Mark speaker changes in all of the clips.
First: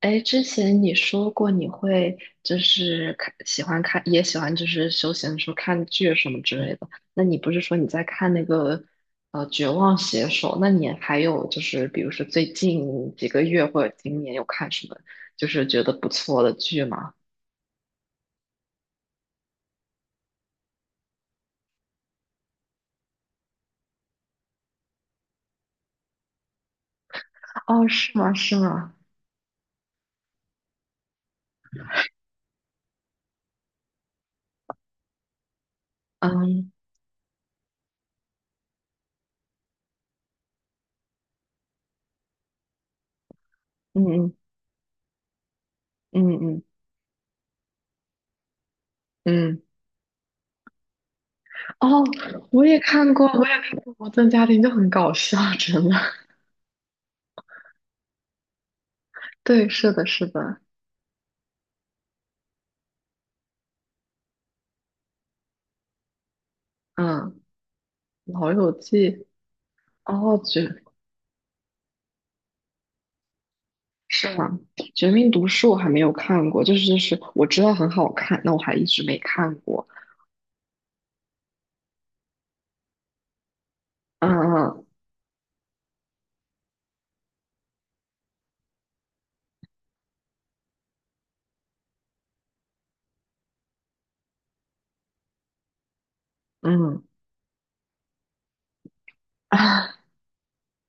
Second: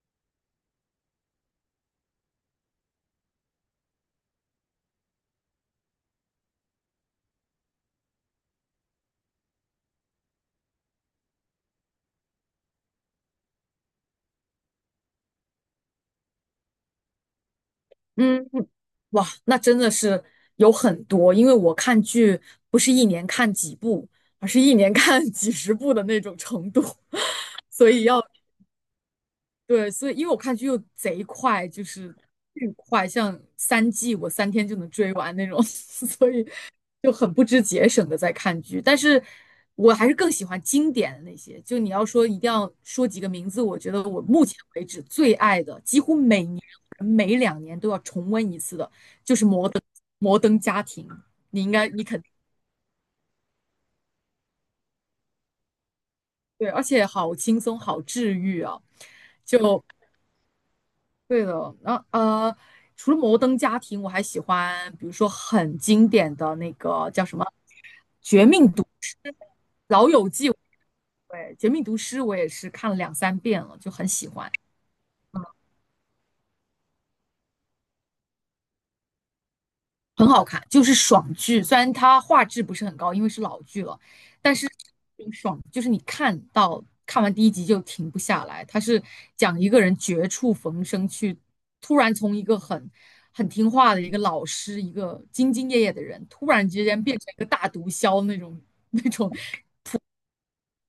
Speaker 1: 哎，之前你说过你会就是喜欢看，也喜欢就是休闲的时候看剧什么之类的。那你不是说你在看那个《绝望写手》？那你还有就是比如说最近几个月或者今年有看什么就是觉得不错的剧吗？
Speaker 2: 嗯，哇，那真的是有很多。因为我看剧不是一年看几部，而是一年看 几十部的那种程度，
Speaker 1: 哦，
Speaker 2: 所以
Speaker 1: 是
Speaker 2: 要，
Speaker 1: 吗？是吗？
Speaker 2: 对，所以因为我看剧又贼快，就是巨快，像3季我3天就能追完那种。所以
Speaker 1: 嗯
Speaker 2: 就很不知节省的在看剧，但是我还是更喜欢经典的那些。就你要说一定要说几个名字，我觉得我
Speaker 1: 嗯
Speaker 2: 目前为止最爱的，几乎
Speaker 1: 嗯
Speaker 2: 每
Speaker 1: 嗯
Speaker 2: 年每两年都要重温一次的，就是
Speaker 1: 嗯嗯。
Speaker 2: 《摩登家庭》。你应该，
Speaker 1: 哦，
Speaker 2: 你肯定
Speaker 1: 我也看过《摩登家庭》，就很搞笑，真的。
Speaker 2: 对，而且好轻松，好治愈啊！就
Speaker 1: 对，是的，是的。
Speaker 2: 对的。然后除了《摩登家庭》，我还喜欢，比如说很经典的那个叫
Speaker 1: 嗯，
Speaker 2: 什么《绝
Speaker 1: 《老
Speaker 2: 命
Speaker 1: 友
Speaker 2: 毒
Speaker 1: 记》。
Speaker 2: 师》《老友
Speaker 1: 哦，
Speaker 2: 记》。对，《绝命毒师》我也是看了两三遍了，就很喜
Speaker 1: 是
Speaker 2: 欢，
Speaker 1: 吗？《绝命毒师》我还没有看过，就是我知道很好看，那我还一直没看过。
Speaker 2: 很好看，就是爽剧。虽然它画质不是很高，因为是老剧了，但是
Speaker 1: 嗯
Speaker 2: 挺爽，就是你看到看完第一集就停不下来。它是讲一个人绝处逢生去，突然从一个很听话的一个老师，一个兢兢业业的人，突然之
Speaker 1: 嗯
Speaker 2: 间变成一个大毒枭那种 那种
Speaker 1: 啊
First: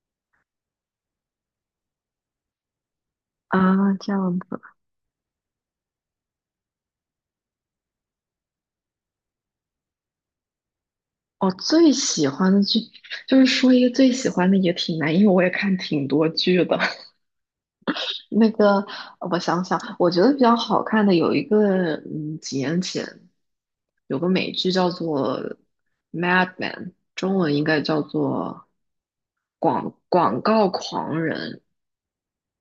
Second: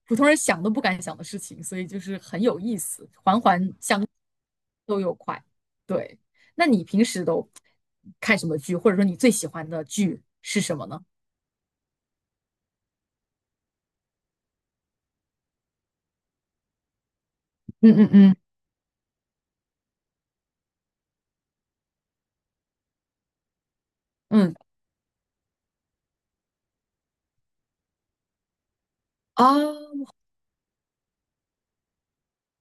Speaker 2: 普通人想都不敢想的事情，所以就是很有意思，环环
Speaker 1: 啊，这样子。
Speaker 2: 都有快。对，那你平时都看什么剧，或者说你最喜欢的剧是什么呢？
Speaker 1: 我最喜欢的剧就是说一个最喜欢的也挺难，因为我也看挺多剧的。
Speaker 2: 嗯嗯 嗯
Speaker 1: 那个我想想，我觉得比较好看的有一个，几年前有个美
Speaker 2: 嗯
Speaker 1: 剧叫做《Mad Man》，中文应该叫做
Speaker 2: 啊，
Speaker 1: 广告狂人。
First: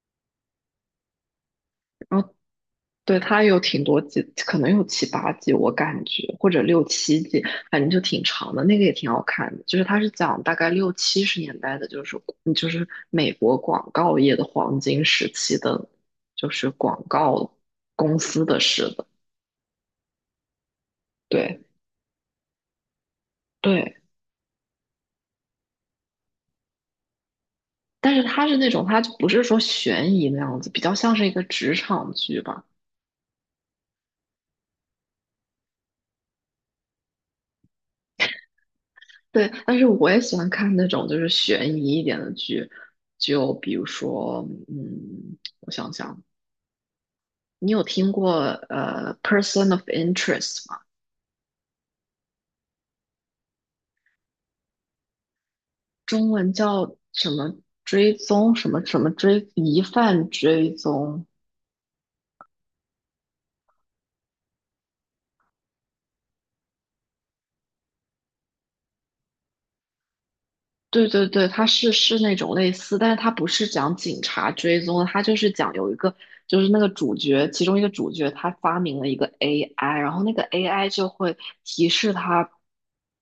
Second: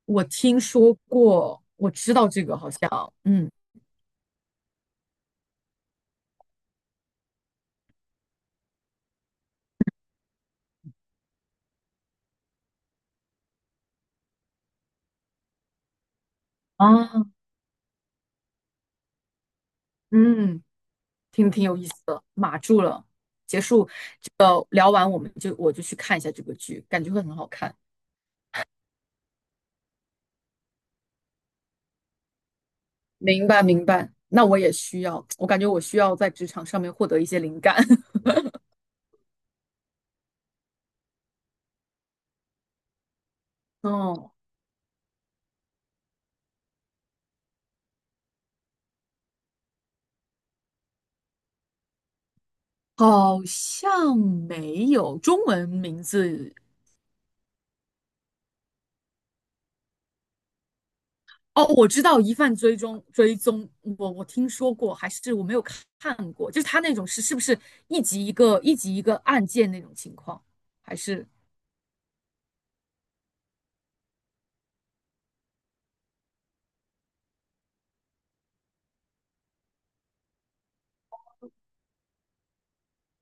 Speaker 2: 我听说过，我知
Speaker 1: 然
Speaker 2: 道
Speaker 1: 后。
Speaker 2: 这个好像。
Speaker 1: 对，它
Speaker 2: 嗯
Speaker 1: 有挺多季，可能有七八季，我感觉或者六七季，反正就挺长的。那个也挺好看的，就是它是讲大概六七十年代的，就是美国广告业的黄金时期的，就是广
Speaker 2: 啊
Speaker 1: 告公司的事的。
Speaker 2: 嗯挺
Speaker 1: 对
Speaker 2: 挺有意思的，码住了。结束
Speaker 1: 对，
Speaker 2: 这个聊完，我就去看一下这个剧，感觉会很好看。
Speaker 1: 但是它是那种，它就不是说悬疑那样子，比较像是一个职场剧吧。
Speaker 2: 明白明白。那我也需要，我感觉我需要在职场上面获得一些灵感。
Speaker 1: 对，但是我也喜欢看那种就是悬疑一点的剧，就比如
Speaker 2: 哦，
Speaker 1: 说，我想想。你有听过person of interest 吗？
Speaker 2: 好像没有中文名
Speaker 1: 中文
Speaker 2: 字。
Speaker 1: 叫什么追踪什么什么疑犯追踪
Speaker 2: 哦，我知道疑犯追踪，我听说过，还是我没有看过。就是他那种是不是一集一个案件那种情况，还
Speaker 1: 对
Speaker 2: 是
Speaker 1: 对对，它是那种类似，但是它不是讲警察追踪的，它就是讲有一个，就是那个主角，其中一个主角他发明了一个 AI，然后那个 AI 就会提示他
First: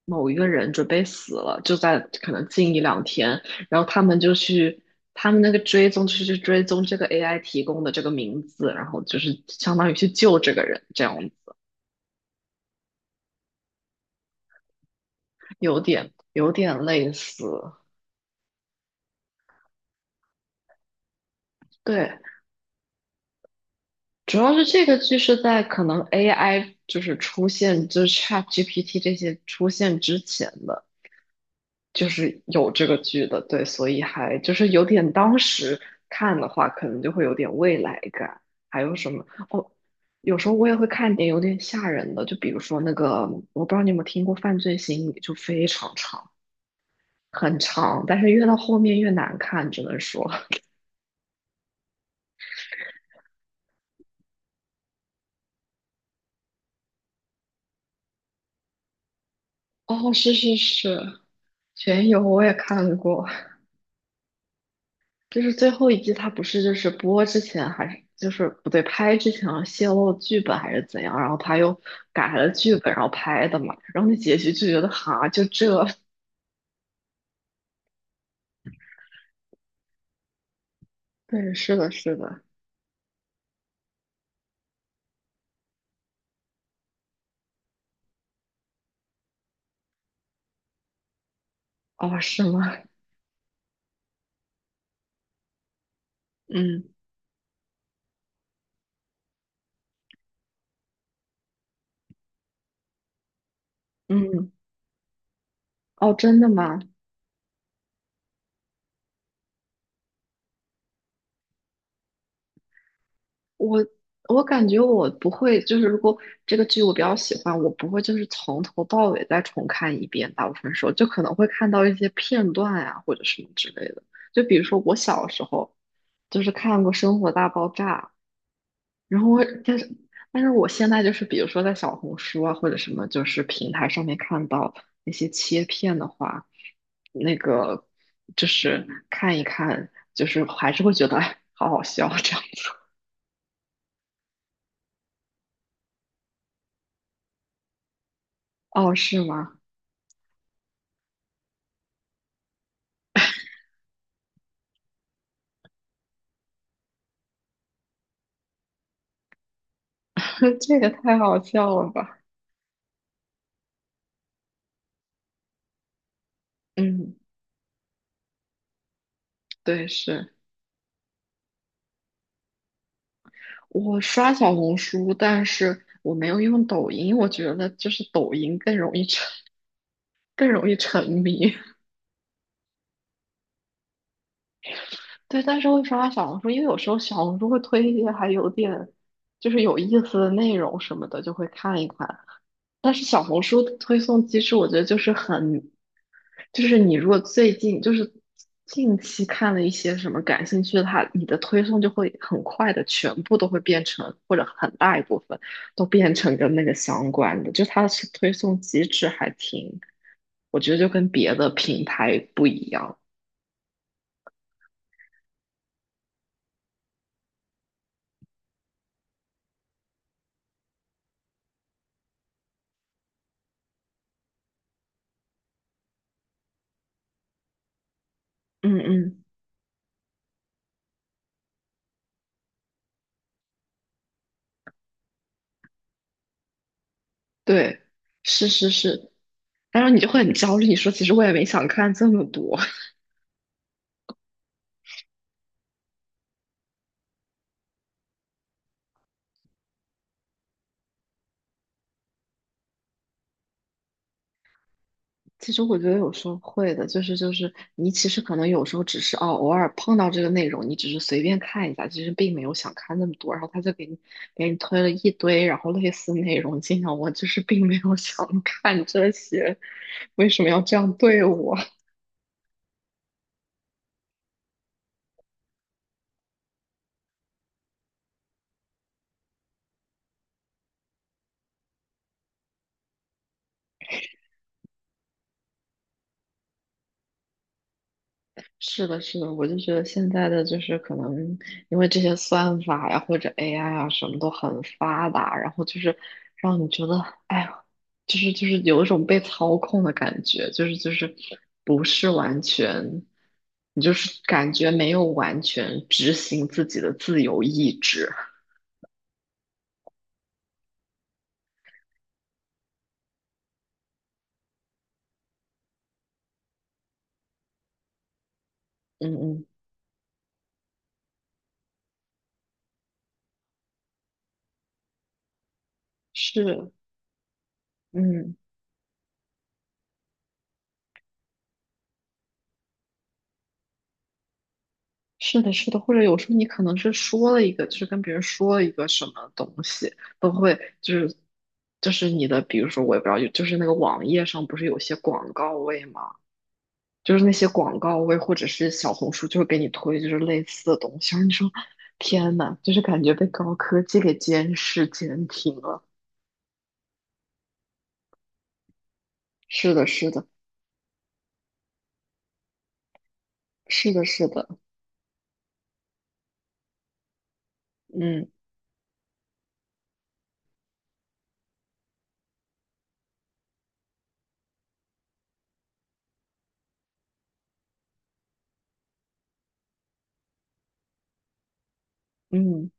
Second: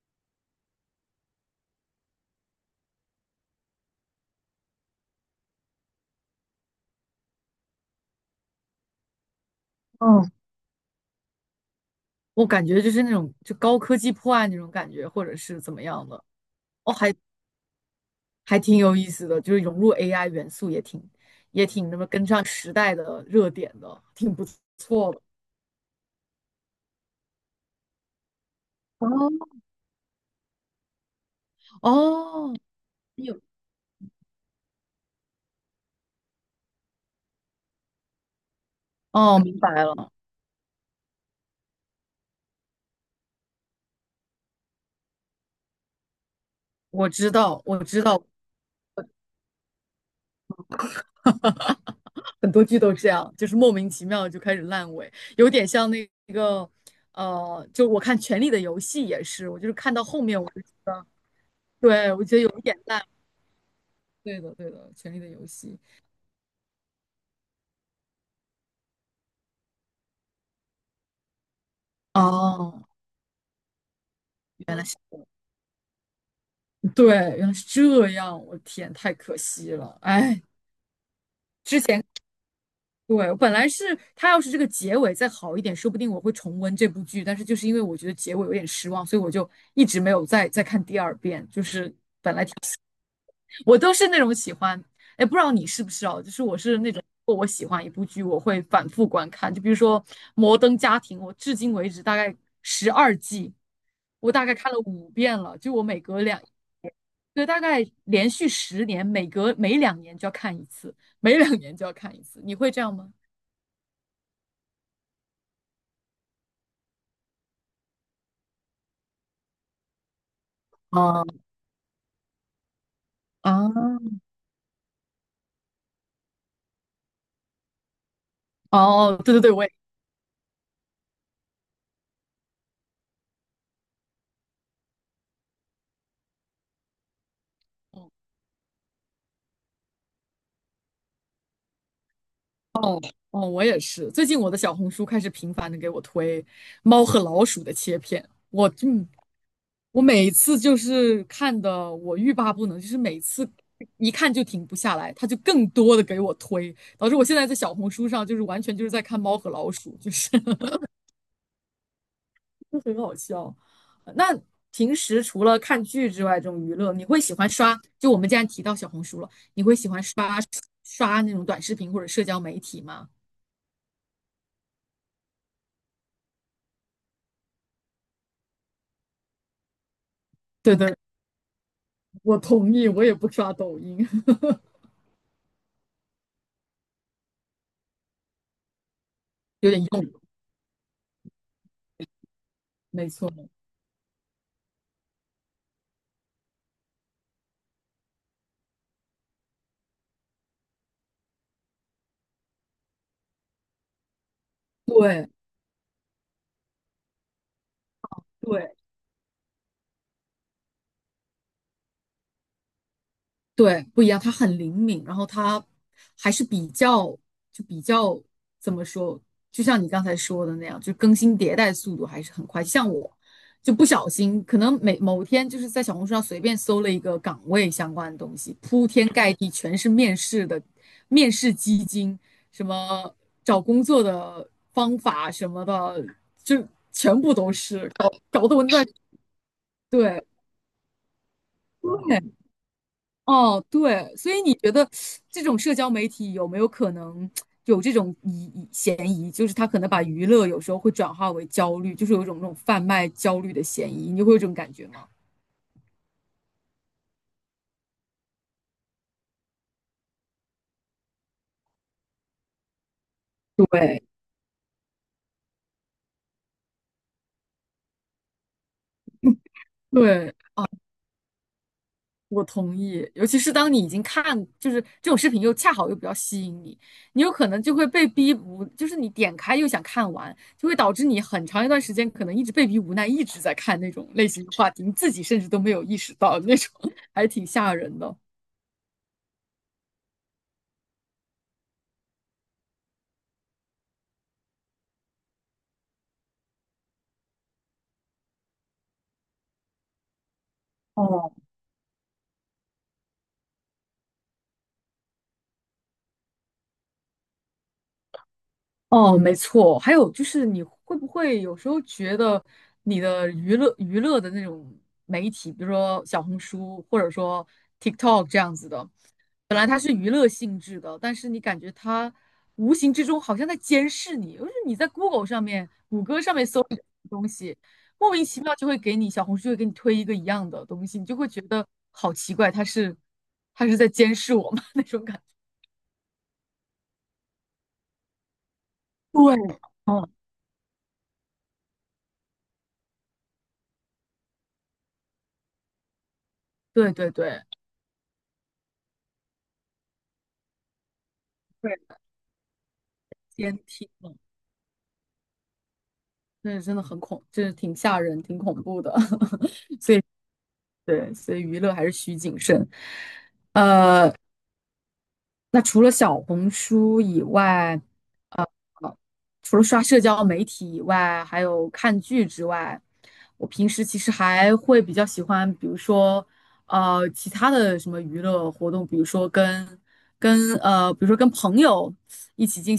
Speaker 1: 某一个人准备死了，就在可能近一两天，然后他们就去，他们那个追踪就是去追踪这个 AI 提供的这个名字，然后就是相当于去
Speaker 2: 嗯，
Speaker 1: 救这个人，这样子，
Speaker 2: 我感觉就是那种就高科技破案那种感觉，或者是怎
Speaker 1: 有
Speaker 2: 么样
Speaker 1: 点
Speaker 2: 的？
Speaker 1: 有点
Speaker 2: 哦，
Speaker 1: 类
Speaker 2: 还
Speaker 1: 似，
Speaker 2: 还挺有意思的，就是融入 AI 元素也挺那么
Speaker 1: 对。
Speaker 2: 跟上时代的热点的，挺
Speaker 1: 主
Speaker 2: 不
Speaker 1: 要是这个
Speaker 2: 错
Speaker 1: 剧
Speaker 2: 的。
Speaker 1: 是在可能 AI 就是出现，就是 ChatGPT 这些
Speaker 2: 哦，
Speaker 1: 出现之前的，就是
Speaker 2: 哦
Speaker 1: 有这个剧
Speaker 2: 有，
Speaker 1: 的，对，所以还就是有点当时看的话，可能就会有点未来感。还有什么
Speaker 2: 哦，明白
Speaker 1: 哦？
Speaker 2: 了。
Speaker 1: 有时候我也会看点有点吓人的，就比如说那个，我不知道你有没有听过《犯罪心理》，就非常长，
Speaker 2: 我知
Speaker 1: 很
Speaker 2: 道我知
Speaker 1: 长，但
Speaker 2: 道，
Speaker 1: 是越到后面越难看，只能说，
Speaker 2: 很多剧都这样，就是莫名其妙就开始烂尾，有点像那个，就我看《权力的游戏》也是，我就是看到
Speaker 1: 哦，
Speaker 2: 后
Speaker 1: 是
Speaker 2: 面我
Speaker 1: 是
Speaker 2: 就，
Speaker 1: 是，全
Speaker 2: 对，
Speaker 1: 游
Speaker 2: 我觉得
Speaker 1: 我
Speaker 2: 有
Speaker 1: 也
Speaker 2: 一点
Speaker 1: 看
Speaker 2: 烂。
Speaker 1: 过，
Speaker 2: 对的，对的。《权力的
Speaker 1: 就
Speaker 2: 游
Speaker 1: 是最
Speaker 2: 戏》
Speaker 1: 后一季，他不是就是播之前还是就是不对，拍之前泄露剧本还是怎样，然后他又改了剧
Speaker 2: 哦，
Speaker 1: 本，然后拍的嘛，然后那结局就
Speaker 2: 原
Speaker 1: 觉
Speaker 2: 来
Speaker 1: 得
Speaker 2: 是，
Speaker 1: 哈，就这，
Speaker 2: 对，原来是这样。我天，太可惜了，哎，
Speaker 1: 对，是
Speaker 2: 之
Speaker 1: 的，
Speaker 2: 前
Speaker 1: 是的，
Speaker 2: 对，我本来是他要是这个结尾再好一点，说不定我会重温这部剧，但是就是因为我觉得结尾有点失望，所以我就一直没有再看第二遍。就是
Speaker 1: 哦，是吗？
Speaker 2: 我都是那种喜欢，哎，不知道你是不是哦？就是我是
Speaker 1: 嗯
Speaker 2: 那种，如果我喜欢一部剧，我会反复观看。就比如说《摩登家庭》，我至今为止大概12季，我大
Speaker 1: 嗯，
Speaker 2: 概看了5遍了。就我每
Speaker 1: 哦，
Speaker 2: 隔
Speaker 1: 真
Speaker 2: 两，
Speaker 1: 的吗？
Speaker 2: 对，大概连续10年，每两年就要看一次，每两年就要看一次。你会这样吗？
Speaker 1: 我我感觉我不会，就是如果这个剧我比较喜欢，我不会就是从头到尾再重看一遍。大部分时候就可
Speaker 2: 哦
Speaker 1: 能会看到一些片段呀、或者什么之类
Speaker 2: 啊，
Speaker 1: 的。就比如说我小时候就是看过《生活大爆炸》，
Speaker 2: 哦，
Speaker 1: 然后
Speaker 2: 对对
Speaker 1: 我
Speaker 2: 对，我也。
Speaker 1: 但是但是我现在就是比如说在小红书啊或者什么就是平台上面看到那些切片的话，那个就是看一看，就是还是会觉得哎好好笑这样子。
Speaker 2: 哦哦，我也是。最近我的小红书开始频繁的给我推猫和老鼠的切片，我
Speaker 1: 哦，
Speaker 2: 嗯，
Speaker 1: 是吗？
Speaker 2: 我每次就是看的我欲罢不能，就是每次一看就停不下来，它就更多的给我推，导致我现在在小红书上就是完全就是在看猫和老鼠，就是
Speaker 1: 这个太好笑了吧？
Speaker 2: 就很好笑。那平时除了看剧之外，这种娱乐，你
Speaker 1: 嗯，
Speaker 2: 会喜欢刷？就我们既然提到小红书了，你会
Speaker 1: 对，
Speaker 2: 喜欢
Speaker 1: 是
Speaker 2: 刷那种短视频或者社交媒体吗？
Speaker 1: 我刷小红书，但是我没有用抖音，我觉得就是抖音更容易
Speaker 2: 对对。
Speaker 1: 沉迷。
Speaker 2: 我同意，我也不刷抖音。
Speaker 1: 对，但是会刷小红书，因为有时候小红书会推一些还有点就是
Speaker 2: 有
Speaker 1: 有
Speaker 2: 点
Speaker 1: 意
Speaker 2: 用，
Speaker 1: 思的内容什么的，就会看一看。但是
Speaker 2: 没
Speaker 1: 小
Speaker 2: 错，
Speaker 1: 红书的推送机制，我觉得就是很，就是你如果最近就是近期看了一些什么感兴趣的，你的推送就会很快的全部都会变成，或者很大一部
Speaker 2: 对
Speaker 1: 分都变成跟那个相关的，就它的推送
Speaker 2: 对。
Speaker 1: 机制还挺，我觉得就跟别的平台不一样。
Speaker 2: 对，不一样，他很灵敏，然后他还是比较怎么说，就像你刚才说的那样，就更新迭代速度还是很快。像我就不小心，可能每某天就是在小红书上随便搜了一个岗位相关的东西，
Speaker 1: 嗯
Speaker 2: 铺天
Speaker 1: 嗯，
Speaker 2: 盖地全是面试的面试基金，什么找工作的方法什么的，就全部都
Speaker 1: 对，
Speaker 2: 是搞
Speaker 1: 是
Speaker 2: 搞得我
Speaker 1: 是
Speaker 2: 那
Speaker 1: 是，然后你就会
Speaker 2: 对。
Speaker 1: 很焦虑，你说其实我也没想看这么多。
Speaker 2: 哦，对，所以你觉得这种社交媒体有没有可能有这种嫌疑？就是他可能把娱乐有时候会转化为焦虑，就是有一种那种贩卖焦虑的嫌疑，你会有这种感觉吗？
Speaker 1: 其实我觉得有时候会的，就是你其实可能有时候只是偶尔碰到这个内容，你只是随便看一下，其实并没有想看那么多，然后他就给你
Speaker 2: 对，
Speaker 1: 给你推了一堆，然后类似内容进来，我就是并没有想看这些，为
Speaker 2: 对，
Speaker 1: 什么要这样对我？
Speaker 2: 我同意。尤其是当你已经看，就是这种视频又恰好又比较吸引你，你有可能就会被逼无，就是你点开又想看完，就会导致你很长一段时间可能一直被逼无奈，一直在看那种类型的话题，你自己甚至都没有意识到那种。还挺吓人的。
Speaker 1: 是的，是的，我就觉得现在的就是可能因为这些算法呀或者 AI 啊什么都很发达，然后就是让你觉得，哎呀，就是有一种被操控的感觉，就是
Speaker 2: 哦。
Speaker 1: 不是完全，你就是感觉没有完全执行自己的自由意志。
Speaker 2: 哦，没错。还有就是，你会不会有时候觉得你的娱乐的那种媒体，比如说小红书或者说 TikTok 这样子的，
Speaker 1: 嗯嗯，
Speaker 2: 本来它是娱乐性质的，但是你感觉它无形之中好像在监视你，就是你在 Google 上面、谷歌上面搜
Speaker 1: 是，
Speaker 2: 一个东西，莫名
Speaker 1: 嗯。
Speaker 2: 其妙就会给你小红书就会给你推一个一样的东西，你就会觉得好奇怪，它是它是在监视我吗？那种感觉。
Speaker 1: 是的，是的，或者有时候你可能是说了一个，就是跟别人说了一个什么东
Speaker 2: 对，
Speaker 1: 西，
Speaker 2: 哦，
Speaker 1: 都会就是你的，比如说我也不知道，就是那个网页上不是有些广告位嘛，
Speaker 2: 对对
Speaker 1: 就是那
Speaker 2: 对，
Speaker 1: 些广告位或者是小红书就会给你推就是类似的东西，然后你说
Speaker 2: 对，
Speaker 1: 天呐，就是感觉被高
Speaker 2: 监
Speaker 1: 科
Speaker 2: 听。
Speaker 1: 技给监视监听了。
Speaker 2: 那是真的很恐，就是挺吓人、挺恐怖的。
Speaker 1: 是的，是的，
Speaker 2: 对，所以娱乐还是需谨慎。
Speaker 1: 是的，
Speaker 2: 呃，
Speaker 1: 是的，
Speaker 2: 那除了小红书以外，
Speaker 1: 嗯
Speaker 2: 呃，除了刷社交媒体以外，还有看剧之外，我平时其实还会比较喜欢，比如说，其他的什么娱乐活动，比如说跟朋友
Speaker 1: 嗯。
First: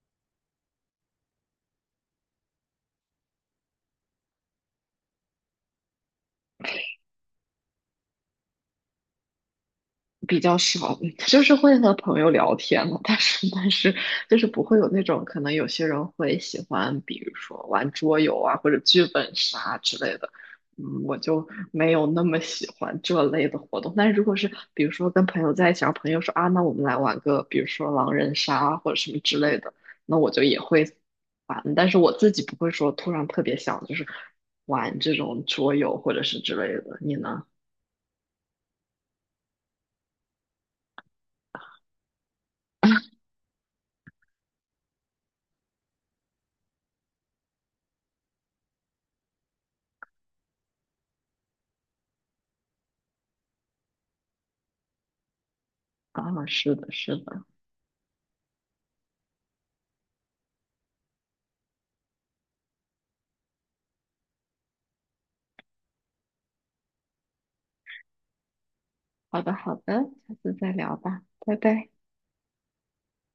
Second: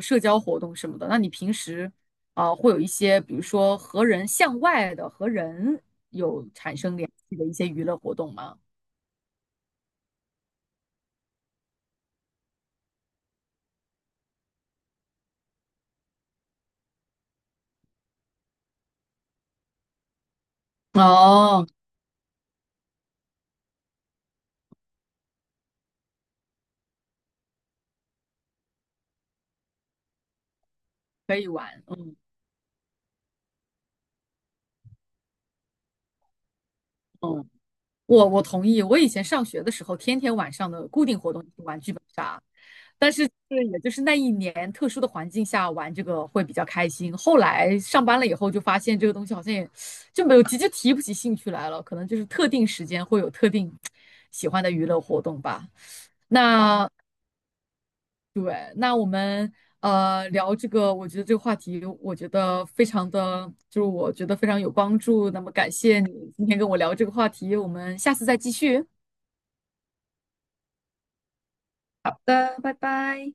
Speaker 2: 社交活动什么的。那你平时啊,会有一些，比如说和人向外的和人有产生联系的一些娱乐活动吗？
Speaker 1: 比较少，就是会和朋友聊天嘛，但是就是不会有那种可能有些人会喜欢，比如说玩桌游啊或者剧本杀之类的，嗯，我就
Speaker 2: 哦，
Speaker 1: 没有那么喜欢这类的活动。但是如果是比如说跟朋友在一起，然后朋友说啊，那我们来玩个比如说狼人杀啊或者什么之类的，那我就也会
Speaker 2: 可以
Speaker 1: 玩，
Speaker 2: 玩，
Speaker 1: 但是我
Speaker 2: 嗯
Speaker 1: 自己不会说突然特别想就是玩这种桌游或者是之类的。你呢？
Speaker 2: 嗯，我同意。我以前上学的时候，天天晚上的固定活动就是玩剧本杀。但是就是也就是那一年特殊的环境下玩这个会比较开心。后来上班了以后，就发现这个东西好像也就没有提就提不起兴趣来了。可能就是特定时间会有特定喜欢的娱乐活动吧。
Speaker 1: 啊，是
Speaker 2: 那
Speaker 1: 的，是的。
Speaker 2: 对，那我们聊这个，我觉得这个话题，我觉得非常的，就是我觉得非常有帮助。那么感谢你今天跟我聊这个话题，我们下次再继续。
Speaker 1: 好的，好的，下次再聊吧，拜拜。
Speaker 2: 好的，拜拜。